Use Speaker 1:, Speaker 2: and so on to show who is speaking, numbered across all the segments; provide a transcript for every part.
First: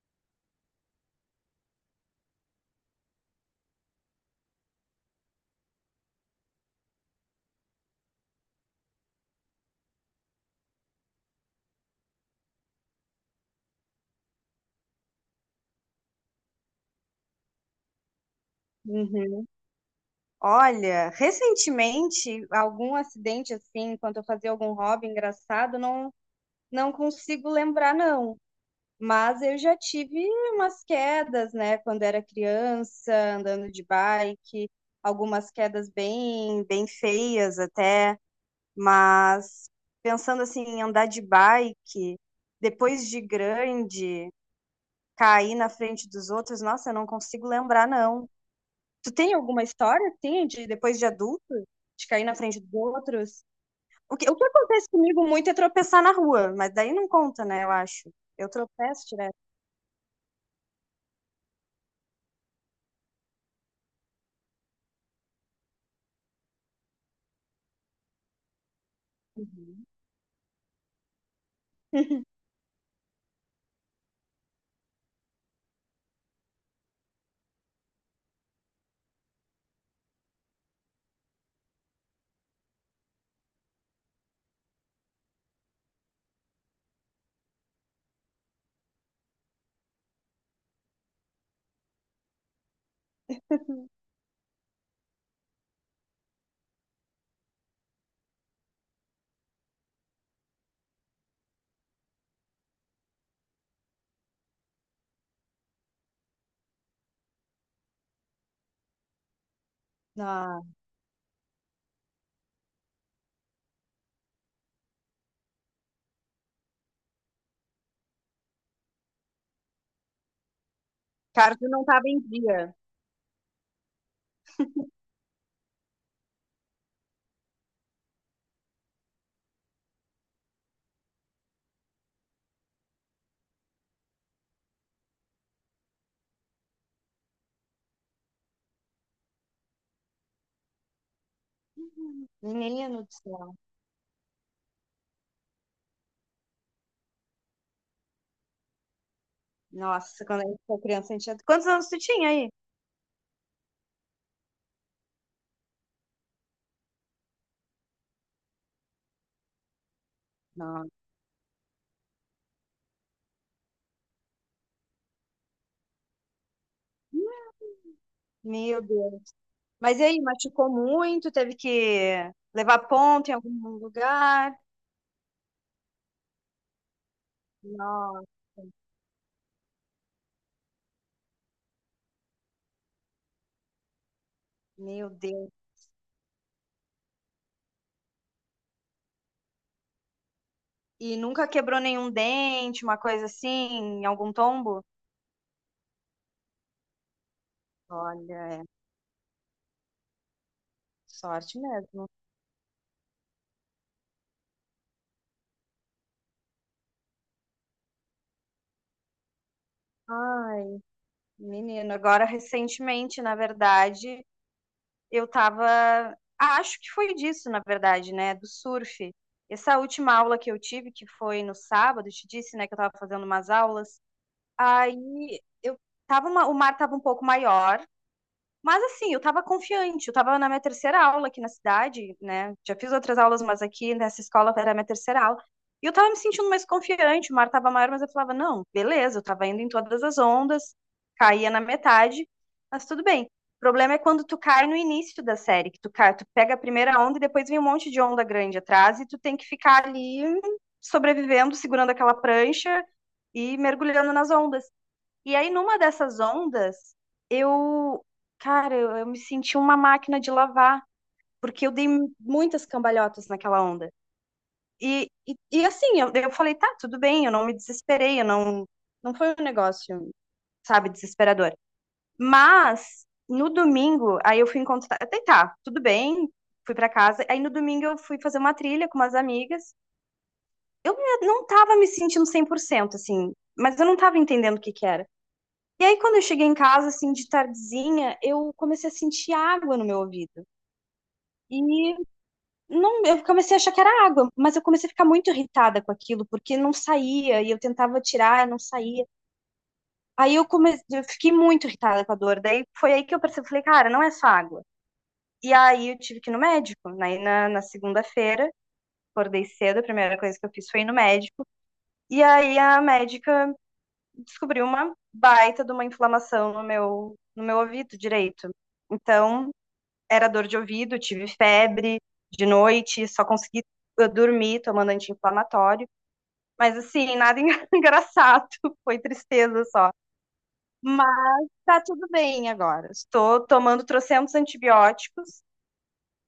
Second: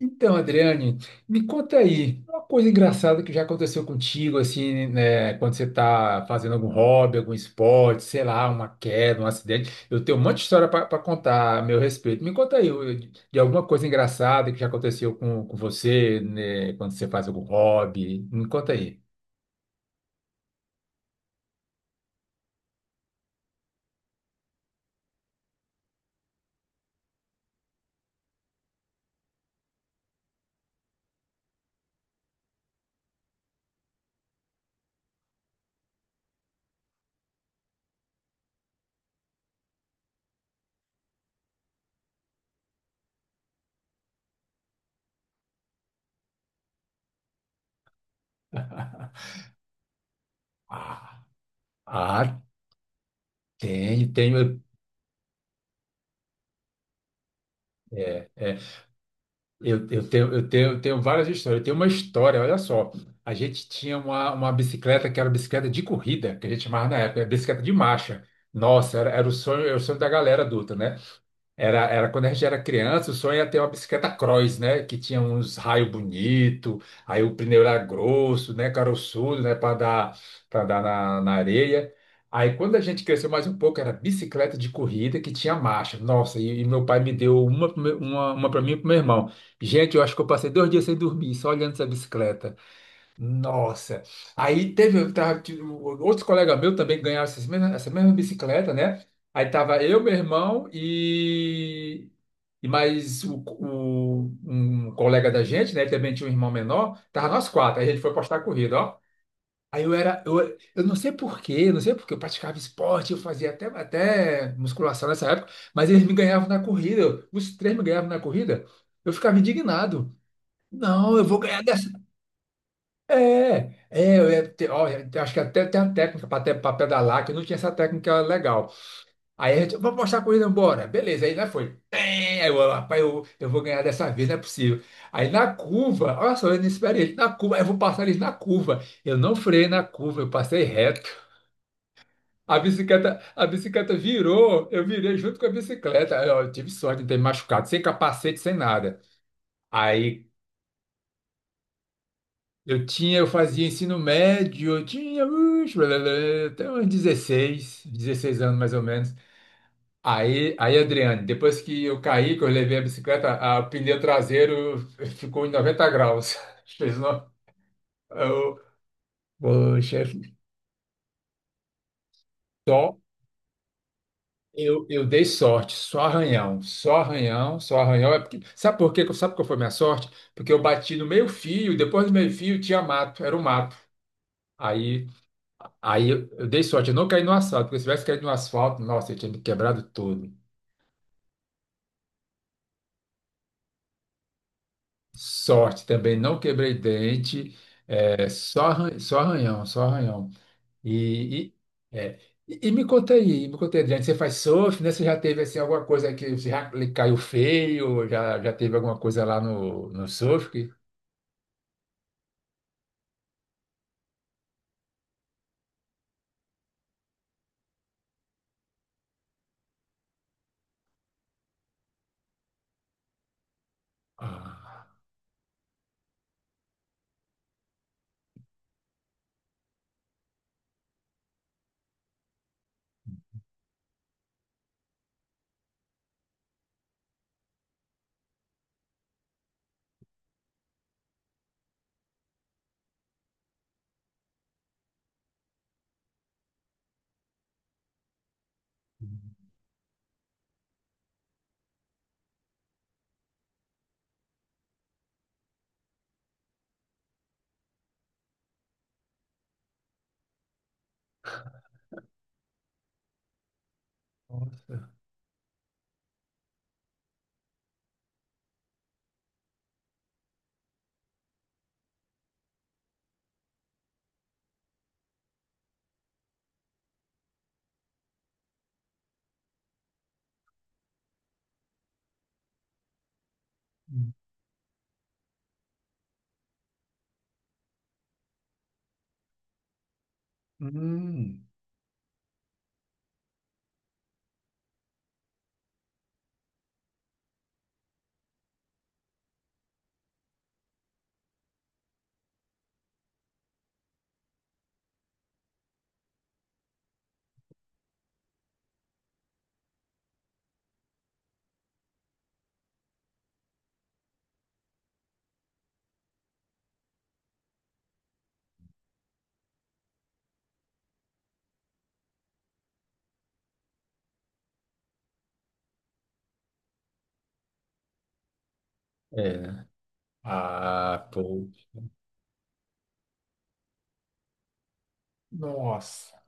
Speaker 1: Então, Adriane, me conta aí, uma coisa engraçada que já aconteceu contigo, assim, né, quando você está fazendo algum hobby, algum esporte, sei lá, uma queda, um acidente. Eu tenho um monte de história para contar a meu respeito. Me conta aí de alguma coisa engraçada que já aconteceu com você, né, quando você faz algum hobby. Me conta aí.
Speaker 2: Uhum. Olha, recentemente, algum acidente assim, enquanto eu fazia algum hobby engraçado, não, não consigo lembrar, não. Mas eu já tive umas quedas, né, quando era criança, andando de bike, algumas quedas bem, bem feias até. Mas pensando assim, em andar de bike, depois de grande, cair na frente dos outros, nossa, eu não consigo lembrar, não. Tu tem alguma história, assim, de depois de
Speaker 1: Ah,
Speaker 2: adulto, de cair na
Speaker 1: ah,
Speaker 2: frente dos outros?
Speaker 1: tenho,
Speaker 2: O que
Speaker 1: tenho.
Speaker 2: acontece comigo muito é tropeçar na rua, mas daí não conta, né, eu acho.
Speaker 1: É.
Speaker 2: Eu tropeço direto.
Speaker 1: Eu tenho várias histórias. Eu tenho uma história, olha só. A gente tinha uma bicicleta que era bicicleta de corrida, que a gente chamava na época, era bicicleta de marcha. Nossa, era o sonho, era o
Speaker 2: Uhum.
Speaker 1: sonho da galera adulta, né? Era quando a gente era criança, o sonho era ter uma bicicleta cross, né? Que tinha uns raios bonitos, aí o pneu era grosso, né? Caroçudo, né? Para dar na areia. Aí quando a gente cresceu mais um pouco, era bicicleta de corrida que tinha marcha. Nossa, e meu pai me deu uma para mim e para meu irmão. Gente, eu acho que eu passei 2 dias sem dormir, só olhando essa bicicleta. Nossa. Eu tava, tipo, outros colegas meus também ganharam essa mesma bicicleta, né? Aí tava eu, meu irmão e mais um colega da gente, né? Ele também tinha um irmão menor. Tava nós quatro. Aí a gente foi postar a corrida, ó. Aí eu era,
Speaker 2: Ah,
Speaker 1: eu não sei por quê, eu não sei porque eu praticava esporte, eu fazia até musculação nessa época, mas eles me ganhavam na corrida, os três me ganhavam na corrida, eu ficava indignado. Não, eu vou
Speaker 2: cara,
Speaker 1: ganhar.
Speaker 2: tu não tava em dia.
Speaker 1: Ó, eu acho que até tem a técnica para pedalar, que eu não tinha essa técnica legal. Vamos mostrar a corrida, bora. Beleza, aí lá foi. Rapaz, eu vou ganhar dessa vez, não é possível. Aí na curva, olha só, eu não esperei ele na curva, aí eu vou passar eles na curva. Eu não freiei na curva, eu passei reto. A
Speaker 2: Menino do
Speaker 1: bicicleta, a
Speaker 2: céu.
Speaker 1: bicicleta virou, eu virei junto com a bicicleta. Aí, ó, eu tive sorte de não ter me machucado, sem capacete, sem nada. Aí
Speaker 2: Nossa, quando a gente foi criança, a gente tinha- Quantos anos tu tinha aí?
Speaker 1: Eu fazia ensino médio, eu tinha uix, blá, blá, blá, até uns dezesseis anos mais ou menos. Aí,
Speaker 2: Nossa.
Speaker 1: Adriane, depois que eu caí, que eu levei a bicicleta, o pneu traseiro ficou em 90 graus. Fez uma, eu,
Speaker 2: Meu Deus. Mas
Speaker 1: poxa,
Speaker 2: e aí, machucou muito? Teve que levar
Speaker 1: só
Speaker 2: ponto em algum lugar?
Speaker 1: eu dei sorte, só arranhão, só arranhão, só arranhão. É
Speaker 2: Nossa,
Speaker 1: porque, sabe por quê? Sabe qual foi a minha sorte? Porque eu bati no meio-fio, depois do meio-fio tinha mato, era o mato. Aí
Speaker 2: meu Deus.
Speaker 1: Aí eu dei sorte, eu não caí no asfalto, porque se tivesse caído no asfalto, nossa, eu tinha me quebrado todo.
Speaker 2: E nunca quebrou nenhum dente, uma coisa assim, em algum tombo?
Speaker 1: Sorte também, não quebrei dente, é,
Speaker 2: Olha, é
Speaker 1: só arranhão, só arranhão. E,
Speaker 2: sorte
Speaker 1: e,
Speaker 2: mesmo.
Speaker 1: é, e me conta aí, Adriano, você faz surf, né? Você já teve assim, alguma coisa que você já lhe caiu feio, já teve alguma coisa lá no surf?
Speaker 2: Ai, menino, agora recentemente, na verdade, eu tava. Ah, acho que foi disso, na verdade, né? Do surf. Essa última aula que eu tive, que foi no sábado, eu te disse, né, que eu tava fazendo umas aulas.
Speaker 1: Ah,
Speaker 2: Aí eu tava uma... o mar tava um pouco maior. Mas assim, eu estava confiante, eu estava na minha terceira aula aqui na cidade, né? Já fiz outras aulas, mas aqui nessa escola era a minha terceira aula. E eu estava me sentindo mais confiante, o mar estava maior, mas eu falava, não, beleza, eu estava indo em todas as ondas, caía na metade, mas tudo bem. O problema é quando tu cai no início da série, que tu cai, tu pega a primeira onda e depois vem um monte de onda grande atrás e tu tem que ficar ali sobrevivendo, segurando aquela prancha e mergulhando nas ondas. E aí, numa dessas ondas, eu, cara, eu me senti uma máquina de lavar, porque eu dei muitas cambalhotas naquela onda.
Speaker 1: nossa.
Speaker 2: E assim, eu falei, tá, tudo bem, eu não me desesperei, eu não, não foi um negócio, sabe, desesperador. Mas no domingo, aí eu fui encontrar, até tá, tudo bem, fui pra casa. Aí no domingo eu fui fazer uma trilha com umas amigas. Eu não tava me sentindo 100% assim, mas eu não tava entendendo o que que era. E aí, quando eu cheguei em casa, assim, de tardezinha, eu comecei a sentir água no meu ouvido.
Speaker 1: Hum.
Speaker 2: E não, eu comecei a achar que era água, mas eu comecei a ficar muito irritada com aquilo, porque não saía, e eu tentava tirar, não saía. Aí eu comecei, eu fiquei muito irritada com a dor. Daí foi aí que eu percebi, falei, cara, não é só água. E aí eu tive que ir no médico, né? E na segunda-feira, acordei cedo, a primeira coisa que eu fiz foi ir no médico. E aí a médica descobriu uma baita de uma inflamação no meu, no meu ouvido direito. Então, era dor de ouvido, tive febre de noite, só consegui dormir tomando anti-inflamatório. Mas assim, nada engraçado, foi
Speaker 1: É.
Speaker 2: tristeza só.
Speaker 1: Ah, pô.
Speaker 2: Mas tá tudo bem agora. Estou tomando trocentos antibióticos,
Speaker 1: Nossa.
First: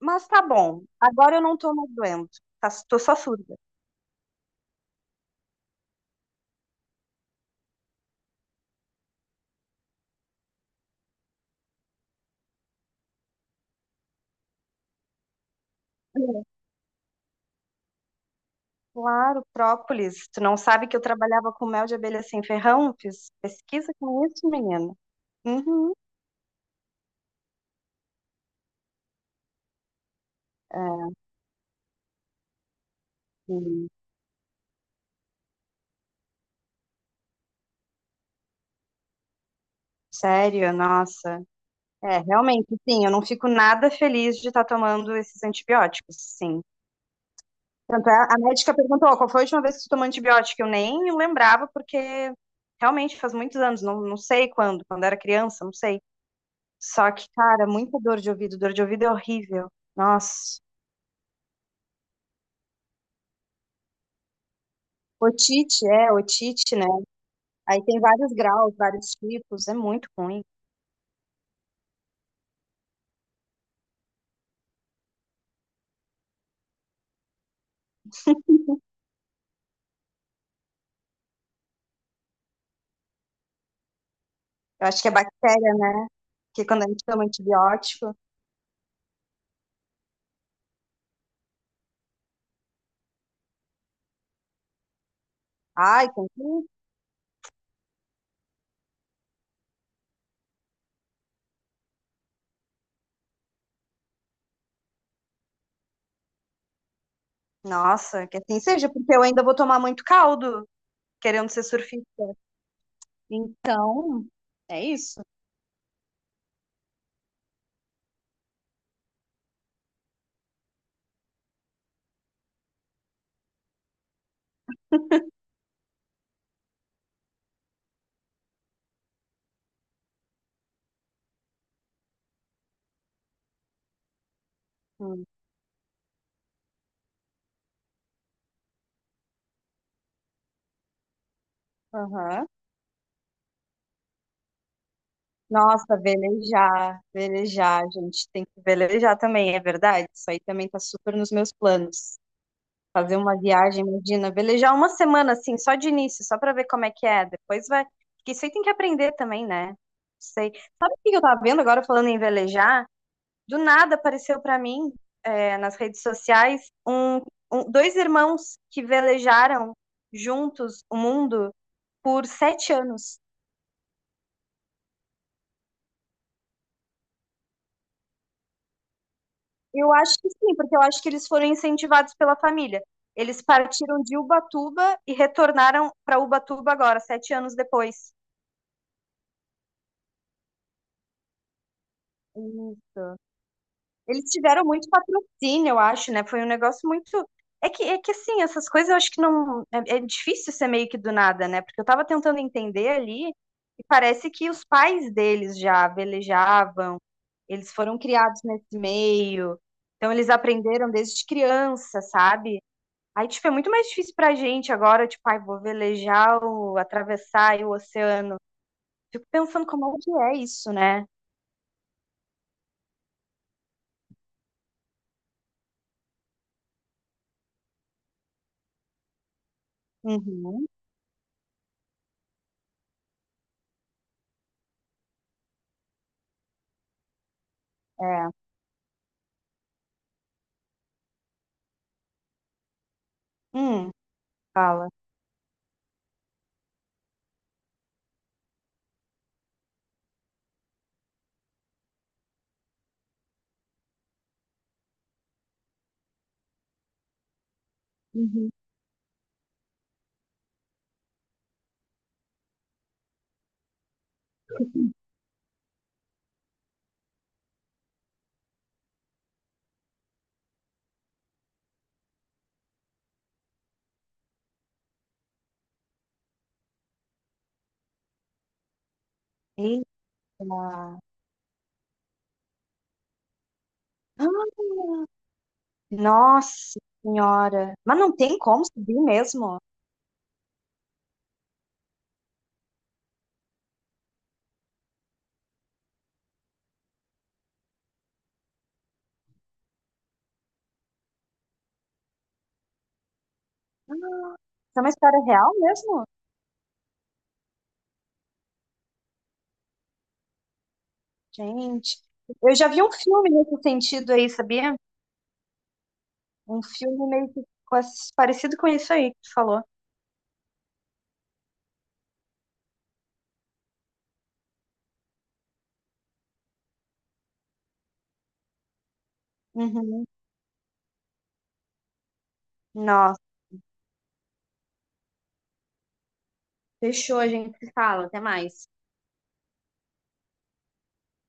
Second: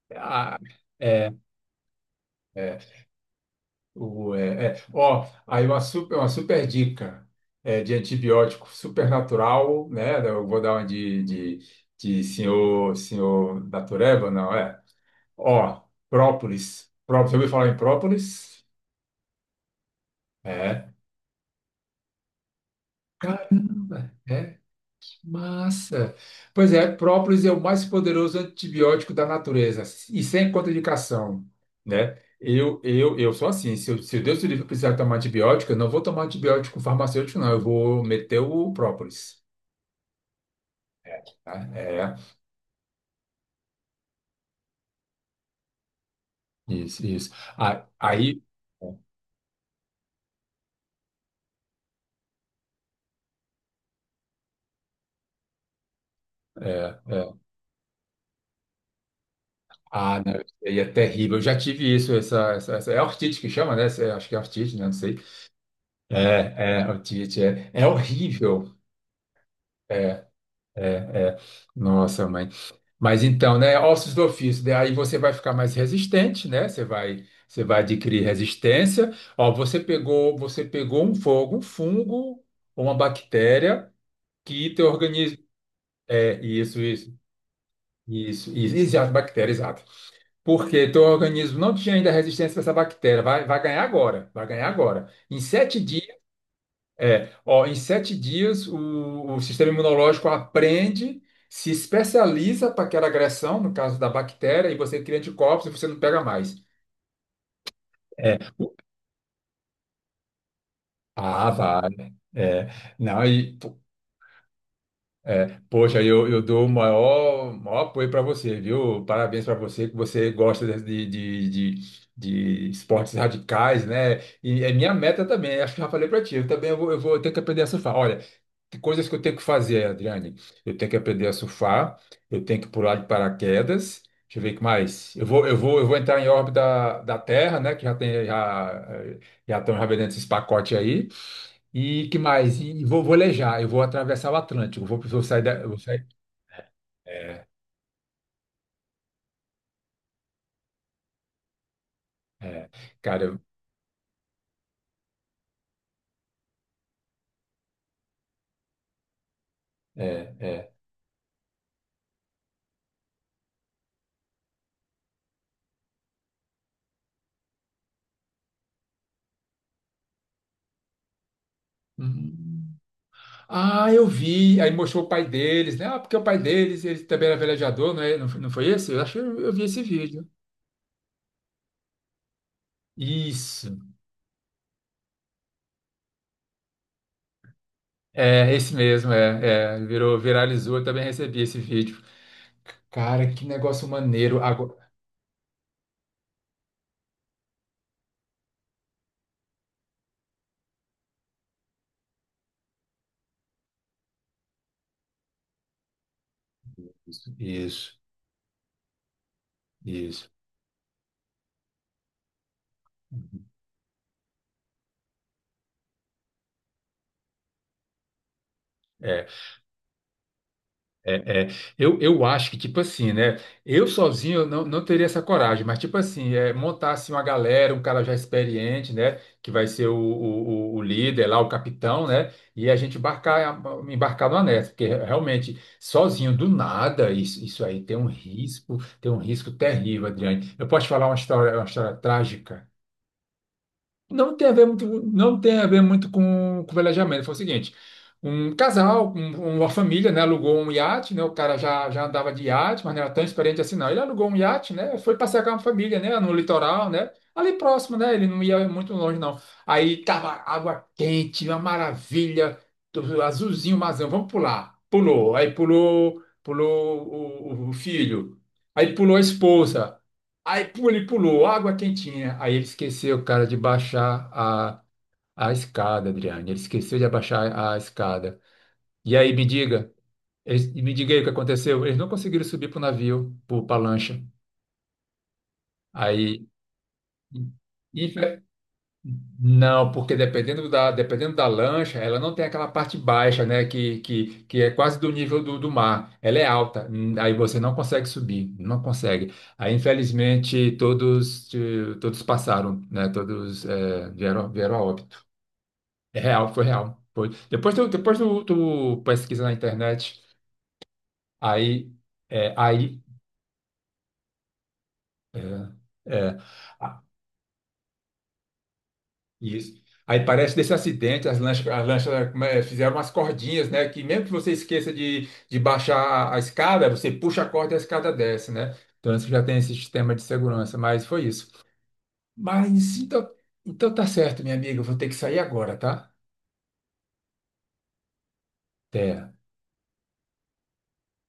Speaker 2: mas tá
Speaker 1: Ah,
Speaker 2: bom.
Speaker 1: é.
Speaker 2: Agora eu não tô mais doente. Tá,
Speaker 1: É,
Speaker 2: tô só surda.
Speaker 1: O, é, é. Ó, aí uma super dica é, de antibiótico super natural, né? Eu vou dar uma de senhor da Tureba, não é? Ó, própolis. Própolis. Você ouviu falar em própolis?
Speaker 2: Claro, própolis. Tu não sabe
Speaker 1: É.
Speaker 2: que eu trabalhava com mel de abelha sem ferrão? Fiz pesquisa
Speaker 1: Caramba!
Speaker 2: com isso,
Speaker 1: É.
Speaker 2: menina. Uhum.
Speaker 1: Massa. Pois é, própolis é o mais poderoso antibiótico da natureza e sem
Speaker 2: É,
Speaker 1: contraindicação, né? Eu sou assim,
Speaker 2: sim.
Speaker 1: se Deus me livre eu precisar tomar antibiótico, eu não vou tomar antibiótico farmacêutico, não, eu vou meter o própolis.
Speaker 2: Sério, nossa.
Speaker 1: Tá? É,
Speaker 2: É, realmente, sim, eu não fico nada feliz de estar tomando esses antibióticos, sim.
Speaker 1: isso, isso. Ah,
Speaker 2: Tanto é, a
Speaker 1: aí,
Speaker 2: médica perguntou qual foi a última vez que tu tomou antibiótico? Eu nem lembrava, porque realmente faz muitos anos, não, não sei quando, quando era criança, não sei.
Speaker 1: é,
Speaker 2: Só que,
Speaker 1: é.
Speaker 2: cara, muita dor de ouvido é horrível.
Speaker 1: Ah, não, isso
Speaker 2: Nossa,
Speaker 1: aí é terrível. Eu já tive isso, é ortite que chama, né? Acho que é ortite, né? Não sei.
Speaker 2: otite, é, otite,
Speaker 1: É,
Speaker 2: né?
Speaker 1: ortite, é,
Speaker 2: Aí
Speaker 1: é
Speaker 2: tem vários
Speaker 1: horrível.
Speaker 2: graus, vários tipos, é muito ruim.
Speaker 1: É, é. Nossa, mãe. Mas então, né, ossos do ofício, daí você vai ficar mais resistente, né? Você vai adquirir resistência. Ó, você pegou um fogo, um fungo ou uma bactéria que
Speaker 2: Eu
Speaker 1: teu
Speaker 2: acho que é
Speaker 1: organismo,
Speaker 2: bactéria, né?
Speaker 1: é,
Speaker 2: Porque
Speaker 1: isso,
Speaker 2: quando a gente
Speaker 1: isso,
Speaker 2: toma antibiótico,
Speaker 1: isso, isso, exato, bactéria, exato. Porque teu organismo não tinha ainda resistência para essa bactéria, vai ganhar agora, vai ganhar agora. Em sete dias
Speaker 2: ai, tem que... assim.
Speaker 1: é, ó, Em 7 dias o sistema imunológico aprende, se especializa para aquela agressão, no caso da bactéria, e você cria anticorpos e você não pega mais.
Speaker 2: Nossa, que
Speaker 1: É.
Speaker 2: assim seja, porque eu ainda vou tomar muito caldo. Querendo
Speaker 1: Ah,
Speaker 2: ser
Speaker 1: vale.
Speaker 2: surfista.
Speaker 1: É, não,
Speaker 2: Então, é isso.
Speaker 1: é, poxa, eu dou o maior, maior apoio para você, viu? Parabéns para você, que você gosta de esportes radicais, né? E é minha meta também, acho que já falei para ti, eu também eu vou ter que aprender a surfar. Olha, que coisas que eu tenho que fazer, Adriane? Eu tenho que aprender a surfar, eu tenho que pular de paraquedas. Deixa eu ver o que mais.
Speaker 2: Hum.
Speaker 1: Eu vou entrar em órbita da Terra, né? Que já estão já vendendo esses pacotes aí. E que
Speaker 2: Aham.
Speaker 1: mais? E vou velejar, eu vou atravessar o Atlântico. Eu vou
Speaker 2: Nossa,
Speaker 1: sair.
Speaker 2: velejar,
Speaker 1: É,
Speaker 2: velejar, a gente, tem que velejar também, é verdade? Isso aí também tá super nos meus planos.
Speaker 1: é,
Speaker 2: Fazer
Speaker 1: cara,
Speaker 2: uma
Speaker 1: eu-
Speaker 2: viagem, imagina, velejar uma semana assim, só de início, só pra ver como é que é. Depois vai. Porque isso aí tem que aprender também, né?
Speaker 1: é,
Speaker 2: Sei.
Speaker 1: é.
Speaker 2: Sabe o que eu tava vendo agora falando em velejar? Do nada apareceu pra mim, é, nas redes sociais, um- dois irmãos que velejaram juntos o mundo. Por sete
Speaker 1: Hum.
Speaker 2: anos.
Speaker 1: Ah, eu vi. Aí mostrou o pai deles, né? Ah, porque o pai deles, ele também era velejador, não é? Não foi esse? Eu acho que eu vi esse
Speaker 2: Eu acho
Speaker 1: vídeo.
Speaker 2: que sim, porque eu acho que eles foram incentivados pela família. Eles
Speaker 1: Isso.
Speaker 2: partiram de Ubatuba e retornaram para Ubatuba agora, 7 anos depois.
Speaker 1: É, esse mesmo, virou, viralizou, eu também recebi esse vídeo.
Speaker 2: Isso.
Speaker 1: Cara, que negócio
Speaker 2: Eles
Speaker 1: maneiro.
Speaker 2: tiveram
Speaker 1: Agora...
Speaker 2: muito patrocínio, eu acho, né? Foi um negócio muito. É que assim, essas coisas eu acho que não. É, é difícil ser meio que do nada, né? Porque eu tava tentando entender ali e parece que os pais deles já velejavam,
Speaker 1: Isso,
Speaker 2: eles
Speaker 1: isso.
Speaker 2: foram criados nesse meio, então
Speaker 1: Isso.
Speaker 2: eles aprenderam desde criança, sabe? Aí, tipo, é muito mais difícil pra gente agora, tipo, ai, vou velejar, o, atravessar aí o oceano. Fico pensando como é que é isso, né?
Speaker 1: É, é. Eu acho que, tipo assim, né? Eu sozinho eu não teria essa coragem, mas, tipo assim, é, montar assim, uma galera, um cara já experiente, né? Que vai ser
Speaker 2: Uhum,
Speaker 1: o líder lá, o capitão, né? E a gente embarcar, numa nessa, porque realmente, sozinho, do nada, isso aí
Speaker 2: é.
Speaker 1: tem um risco terrível, Adriane. Eu posso te falar uma história trágica?
Speaker 2: Hum,
Speaker 1: Não tem a ver muito,
Speaker 2: fala.
Speaker 1: não tem a ver muito com velejamento. Foi o seguinte, um casal, uma família, né, alugou um iate, né, o cara já andava de iate, mas não era tão experiente assim, não. Ele alugou um iate, né, foi passear com a família, né, no litoral, né, ali próximo, né, ele não
Speaker 2: Uhum.
Speaker 1: ia muito longe, não. Aí tava água quente, uma maravilha, tudo azulzinho, mazão, vamos pular. Pulou, aí pulou o filho, aí pulou a esposa. Aí ele pulou, água quentinha. Aí ele esqueceu, cara, de baixar a escada, Adriane. Ele esqueceu de abaixar a escada. E aí,
Speaker 2: Eita.
Speaker 1: me
Speaker 2: Ah,
Speaker 1: diga aí o que aconteceu. Eles não conseguiram subir pro navio, pra lancha. Aí,
Speaker 2: nossa senhora. Mas não tem como subir mesmo?
Speaker 1: não, porque dependendo da lancha, ela não tem aquela parte baixa, né? Que é quase do nível do mar. Ela é alta, aí você não consegue subir, não consegue. Aí, infelizmente, todos passaram, né? Todos, vieram
Speaker 2: Isso é
Speaker 1: a
Speaker 2: uma
Speaker 1: óbito.
Speaker 2: história real mesmo?
Speaker 1: É real, foi real. Foi. Depois tu pesquisa na internet, aí,
Speaker 2: Gente, eu já vi um
Speaker 1: aí,
Speaker 2: filme nesse sentido aí, sabia?
Speaker 1: é,
Speaker 2: Um
Speaker 1: é.
Speaker 2: filme meio que com esse- parecido com isso aí que tu falou.
Speaker 1: Isso. Aí parece desse acidente, as lanchas, como é, fizeram umas cordinhas, né? Que mesmo que você esqueça de baixar a escada, você puxa a corda e a escada desce, né? Então isso já tem esse
Speaker 2: Uhum.
Speaker 1: sistema de segurança, mas foi isso. Mas
Speaker 2: Nossa,
Speaker 1: então, tá certo, minha amiga, eu vou ter que sair agora, tá?
Speaker 2: fechou, a gente se fala. Até mais.
Speaker 1: Até.